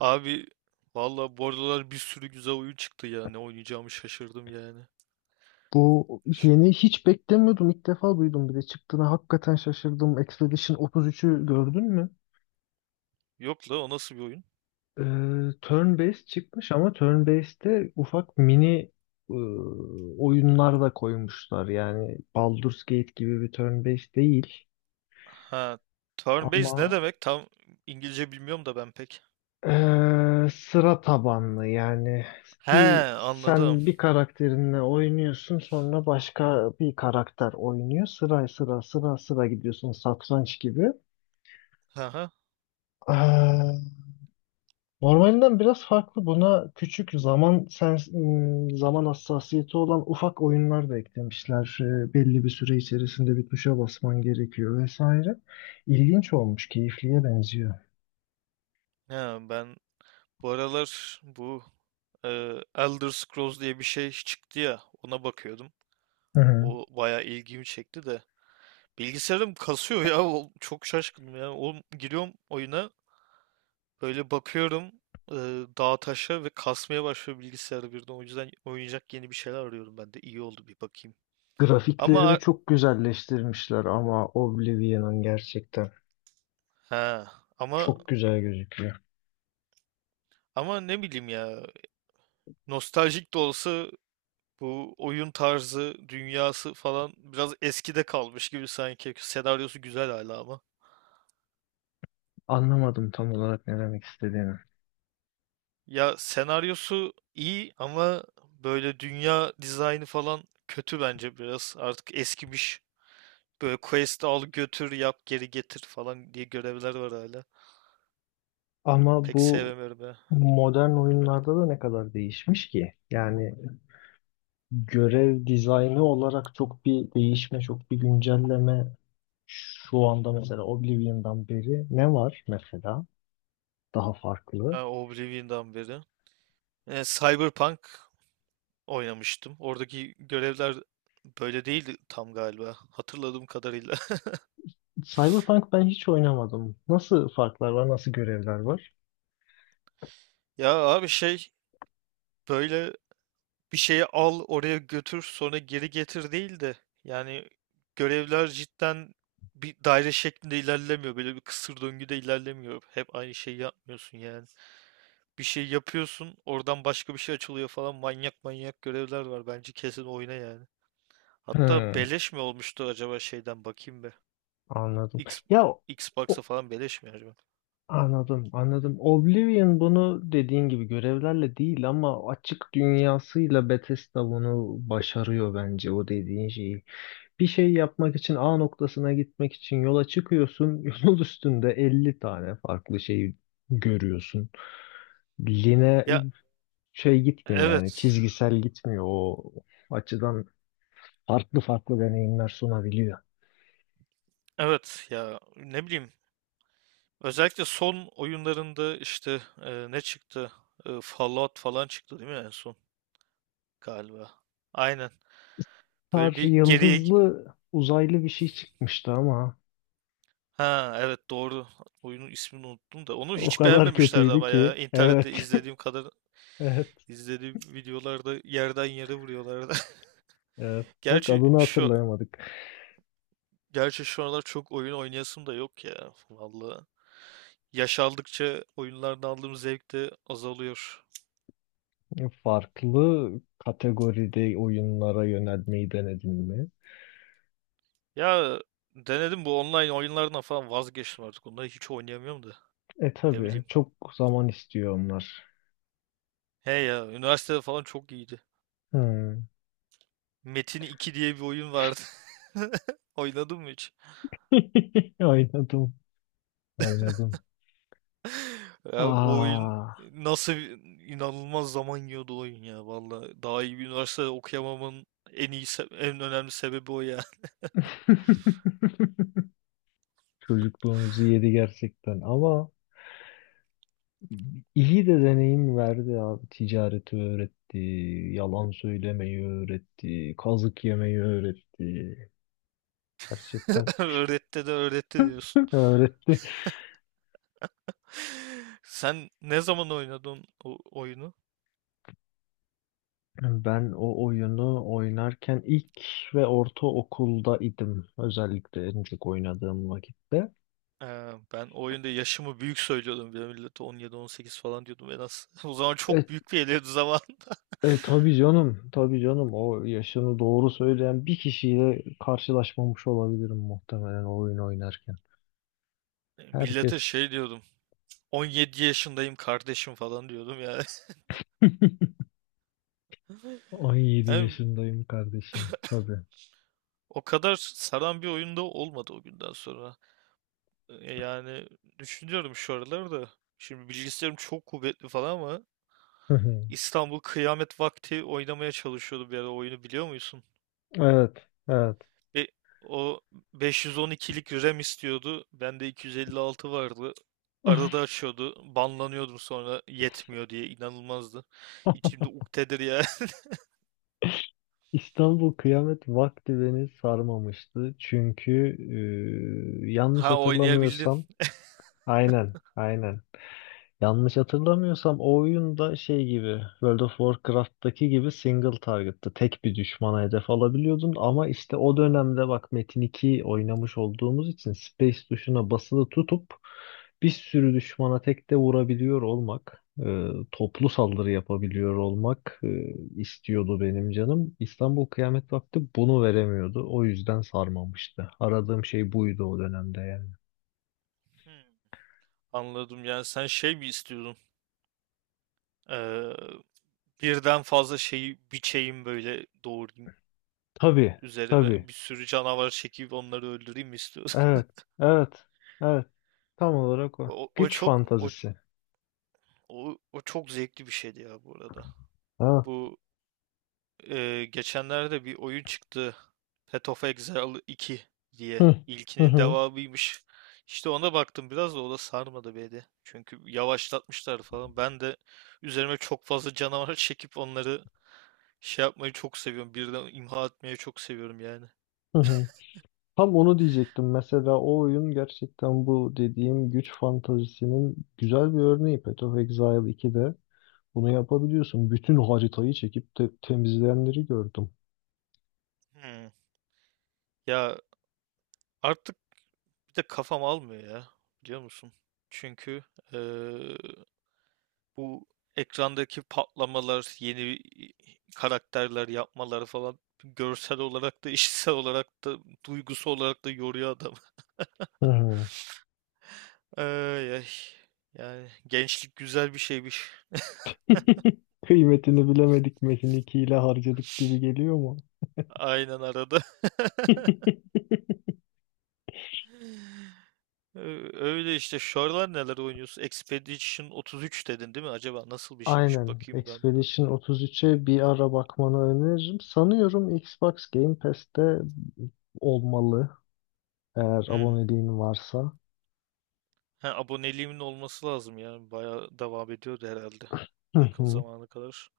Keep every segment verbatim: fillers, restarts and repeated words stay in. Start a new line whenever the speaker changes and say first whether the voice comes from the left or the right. right: Abi valla bu aralar bir sürü güzel oyun çıktı ya. Ne oynayacağımı şaşırdım yani.
left: Bu
right: Ş-
left: yeni hiç beklemiyordum. İlk defa duydum bir de çıktığına hakikaten şaşırdım. Expedition otuz üçü gördün mü?
right: Yok la, o nasıl bir oyun?
left: Ee, turn-based çıkmış ama turn-based'te ufak mini ıı, oyunlar da koymuşlar. Yani Baldur's Gate gibi bir turn-based değil
right: Ha, turn based ne
left: ama
right: demek? Tam İngilizce bilmiyorum da ben pek.
left: Ee, sıra tabanlı yani
right: He,
left: bir
right: anladım.
left: sen bir karakterinle oynuyorsun, sonra başka bir karakter oynuyor, sıra sıra sıra sıra gidiyorsun, satranç gibi.
right: Aha.
left: Ee, normalinden biraz farklı. Buna küçük zaman sen m, zaman hassasiyeti olan ufak oyunlar da eklemişler. Ee, belli bir süre içerisinde bir tuşa basman gerekiyor vesaire. İlginç olmuş, keyifliye benziyor.
right: Ha, ben bu aralar bu e, Elder Scrolls diye bir şey çıktı ya, ona bakıyordum.
left: Hı hı.
right: O bayağı ilgimi çekti de. Bilgisayarım kasıyor ya. o- Çok şaşkınım ya. Oğlum, giriyorum oyuna, böyle bakıyorum, e, dağa taşa ve kasmaya başlıyor bilgisayarı birden. O yüzden oynayacak yeni bir şeyler arıyorum ben de. İyi oldu, bir bakayım.
left: Grafiklerini
right: Ama
left: çok güzelleştirmişler ama Oblivion'ın gerçekten
right: ha ama
left: çok güzel gözüküyor.
right: ama ne bileyim ya. Nostaljik de olsa bu oyun tarzı, dünyası falan biraz eskide kalmış gibi sanki. Senaryosu güzel hala ama.
left: Anlamadım tam olarak ne demek istediğini.
right: Ya senaryosu iyi ama böyle dünya dizaynı falan kötü bence biraz. Artık eskimiş. Böyle quest'i al götür yap geri getir falan diye görevler var hala.
left: Ama
right: Pek
left: bu
right: sevmiyorum ya.
left: modern oyunlarda da ne kadar değişmiş ki? Yani görev dizaynı olarak çok bir değişme, çok bir güncelleme şu anda mesela Oblivion'dan beri ne var mesela daha farklı?
right: Ha, Oblivion'dan beri. E, Cyberpunk oynamıştım. Oradaki görevler böyle değildi tam galiba. Hatırladığım kadarıyla.
left: Cyberpunk ben hiç oynamadım. Nasıl farklar var, nasıl görevler var?
right: Ya abi şey, böyle bir şeyi al oraya götür sonra geri getir değil de, yani görevler cidden bir daire şeklinde ilerlemiyor. Böyle bir kısır döngüde ilerlemiyor. Hep aynı şeyi yapmıyorsun yani. Bir şey yapıyorsun, oradan başka bir şey açılıyor falan. Manyak manyak görevler var. Bence kesin oyna yani. Hatta
left: Hmm,
right: beleş mi olmuştu acaba, şeyden bakayım be.
left: anladım.
right: X,
left: Ya
right: Xbox'a
left: o-
right: falan beleş mi acaba?
left: anladım, anladım. Oblivion bunu dediğin gibi görevlerle değil ama açık dünyasıyla Bethesda bunu başarıyor bence, o dediğin şeyi. Bir şey yapmak için A noktasına gitmek için yola çıkıyorsun. Yol üstünde elli tane farklı şey görüyorsun. Line
right: Ya
left: şey gitmiyor yani,
right: evet.
left: çizgisel gitmiyor o açıdan, farklı farklı deneyimler sunabiliyor.
right: Evet ya, ne bileyim. Özellikle son oyunlarında işte, e, ne çıktı? E, Fallout falan çıktı değil mi en son? Galiba. Aynen. Böyle
left: Star
right: bir geriye...
left: yıldızlı uzaylı bir şey çıkmıştı ama
right: Ha evet, doğru. Oyunun ismini unuttum da. Onu
left: o
right: hiç
left: kadar
right: beğenmemişlerdi
left: kötüydü
right: ama ya.
left: ki.
right: İnternette
left: Evet.
right: izlediğim kadar
left: Evet,
right: izlediğim videolarda yerden yere vuruyorlardı.
left: evet. Bak,
right: Gerçi
left: adını
right: şu
left: hatırlayamadık.
right: gerçi şu aralar çok oyun oynayasım da yok ya. Vallahi. Yaş aldıkça oyunlardan aldığım zevk de azalıyor.
left: Farklı kategoride oyunlara yönelmeyi denedin mi?
right: Ya denedim, bu online oyunlardan falan vazgeçtim artık. Onları hiç oynayamıyorum da.
left: E,
right: Ne
left: tabii,
right: bileyim.
left: çok zaman istiyor onlar.
right: He ya, üniversitede falan çok iyiydi.
left: Hmm.
right: Metin iki diye bir oyun vardı. Oynadın mı hiç?
left: Oynadım, oynadım.
right: Ya o oyun
left: Aa,
right: nasıl bir- inanılmaz zaman yiyordu o oyun ya. Vallahi daha iyi bir üniversitede okuyamamın en iyi se- en önemli sebebi o ya.
left: çocukluğumuzu yedi gerçekten ama iyi de deneyim verdi abi. Ticareti öğretti, yalan söylemeyi öğretti, kazık yemeyi öğretti. Gerçekten
right: Öğretti de öğretti diyorsun.
left: öğretti.
right: Sen ne zaman oynadın o oyunu?
left: Ben o oyunu oynarken ilk ve ortaokulda idim. Özellikle en çok oynadığım vakitte.
right: Ee, ben o oyunda yaşımı büyük söylüyordum. Bir de millete on yedi on sekiz falan diyordum en az. O zaman
left: E,
right: çok büyük bir geliyordu zaman.
left: e, tabii canım, tabii canım. O yaşını doğru söyleyen bir kişiyle karşılaşmamış olabilirim muhtemelen o oyunu oynarken.
right: Millete
left: Herkes
right: şey diyordum. on yedi yaşındayım kardeşim falan diyordum ya.
left: on yedi
right: Yani
left: yaşındayım kardeşim. Tabii.
right: o kadar saran bir oyunda olmadı o günden sonra. E, Yani düşünüyorum şu aralar da. Şimdi bilgisayarım çok kuvvetli falan ama İstanbul Kıyamet Vakti oynamaya çalışıyordu bir ara, oyunu biliyor musun?
left: Evet, evet.
right: Ve o beş yüz on ikilik RAM istiyordu. Bende iki yüz elli altı vardı. Arada açıyordu. Banlanıyordum sonra yetmiyor diye, inanılmazdı. İçimde uktedir ya.
left: İstanbul Kıyamet Vakti beni sarmamıştı. Çünkü e, yanlış
right: Ha, oynayabildin.
left: hatırlamıyorsam aynen, aynen. Yanlış hatırlamıyorsam o oyun da şey gibi, World of Warcraft'taki gibi single target'tı. Tek bir düşmana hedef alabiliyordun ama işte o dönemde bak, Metin iki oynamış olduğumuz için, space tuşuna basılı tutup bir sürü düşmana tek de vurabiliyor olmak, e, toplu saldırı yapabiliyor olmak e, istiyordu benim canım. İstanbul Kıyamet Vakti bunu veremiyordu. O yüzden sarmamıştı. Aradığım şey buydu o dönemde yani.
right: Hmm. Anladım, yani sen şey mi istiyordun? Birden fazla şeyi biçeyim, böyle doğrayayım.
left: Tabii, tabii.
right: Üzerime bir sürü canavar çekip onları öldüreyim mi istiyorsun?
left: Evet, evet. Evet. Tam olarak o.
right: O, o
left: Güç
right: çok o,
left: fantazisi.
right: o, o çok zevkli bir şeydi ya bu arada.
left: Ha.
right: Bu e, geçenlerde bir oyun çıktı, Path of Exile iki diye.
left: Hı. Hı
right: İlkinin
left: hı.
right: devamıymış. İşte ona baktım biraz, da o da sarmadı beni. Çünkü yavaşlatmışlar falan. Ben de üzerime çok fazla canavar çekip onları şey yapmayı çok seviyorum. Birden imha etmeyi çok seviyorum yani.
left: Hı hı. Tam onu diyecektim. Mesela o oyun gerçekten bu dediğim güç fantazisinin güzel bir örneği. Path of Exile ikide bunu yapabiliyorsun. Bütün haritayı çekip te- temizleyenleri gördüm.
right: Hmm. Ya artık bir de kafam almıyor ya, biliyor musun? Çünkü eee, bu ekrandaki patlamalar, yeni karakterler yapmaları falan görsel olarak da, işitsel olarak da, duygusu olarak da yoruyor adam.
left: Hı hı.
right: Ay ay. Yani gençlik güzel bir şeymiş.
left: Kıymetini bilemedik, Metin iki ile harcadık gibi geliyor mu?
right: Aynen arada. Ö- Öyle işte. Şu aralar neler oynuyorsun? Expedition otuz üç dedin değil mi? Acaba nasıl bir şeymiş?
left: Aynen.
right: Bakayım ben buna.
left: Expedition otuz üçe bir ara bakmanı öneririm. Sanıyorum Xbox Game Pass'te olmalı, eğer
right: Hmm.
left: aboneliğin varsa.
right: Ha, aboneliğimin olması lazım ya. Bayağı devam ediyordu herhalde
left: Hı
right: yakın
left: hı.
right: zamana kadar.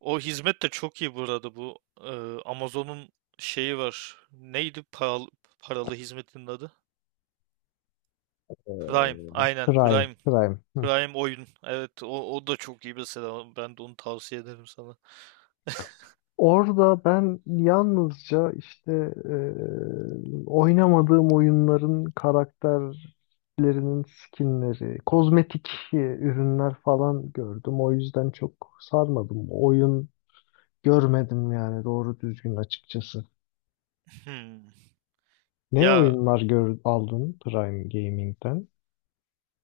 right: O hizmet de çok iyi burada, bu e, Amazon'un şeyi var. Neydi paralı, paralı hizmetinin adı? Prime. Aynen,
left: Prime,
right: Prime.
left: Prime. Hı.
right: Prime oyun. Evet, o, o da çok iyi mesela. Ben de onu tavsiye ederim sana.
left: Orada ben yalnızca işte e, oynamadığım oyunların karakterlerinin skinleri, kozmetik e, ürünler falan gördüm. O yüzden çok sarmadım. Oyun görmedim yani doğru düzgün, açıkçası.
right: Hmm.
left: Ne
right: Ya
left: oyunlar gör, aldın Prime Gaming'den?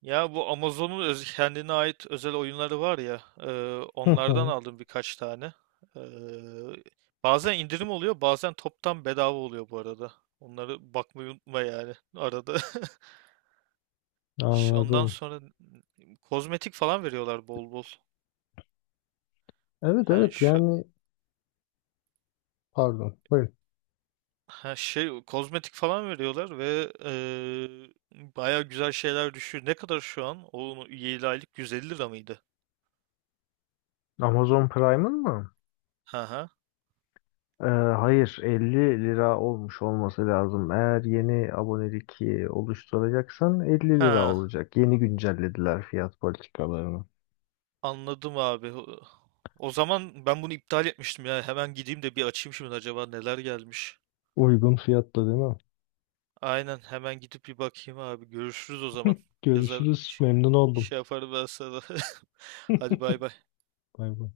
right: Ya bu Amazon'un öz- kendine ait özel oyunları var ya, e,
left: Hı
right: onlardan
left: hı.
right: aldım birkaç tane. E, bazen indirim oluyor, bazen toptan bedava oluyor bu arada. Onları bakmayı unutma yani arada. Ş- Ondan
left: Anladım.
right: sonra n- kozmetik falan veriyorlar bol bol.
left: Evet,
right: Yani
left: evet
right: şu
left: yani, pardon. Buyurun.
right: ha şey kozmetik falan veriyorlar ve e, baya güzel şeyler düşüyor. Ne kadar şu an? Onun yedi aylık yüz elli lira mıydı?
left: Amazon Prime'ın mı?
right: Ha ha.
left: Ee, hayır elli lira olmuş olması lazım. Eğer yeni abonelik e, oluşturacaksan elli lira
right: Ha,
left: olacak. Yeni güncellediler fiyat politikalarını.
right: anladım abi. O o zaman ben bunu iptal etmiştim ya. Hemen gideyim de bir açayım şimdi, acaba neler gelmiş.
left: Uygun fiyatta değil mi?
right: Aynen, hemen gidip bir bakayım abi. Görüşürüz o zaman. Yazar
left: Görüşürüz. Memnun oldum.
right: şey yaparım ben sana. Hadi bay bay.
left: Bay bay.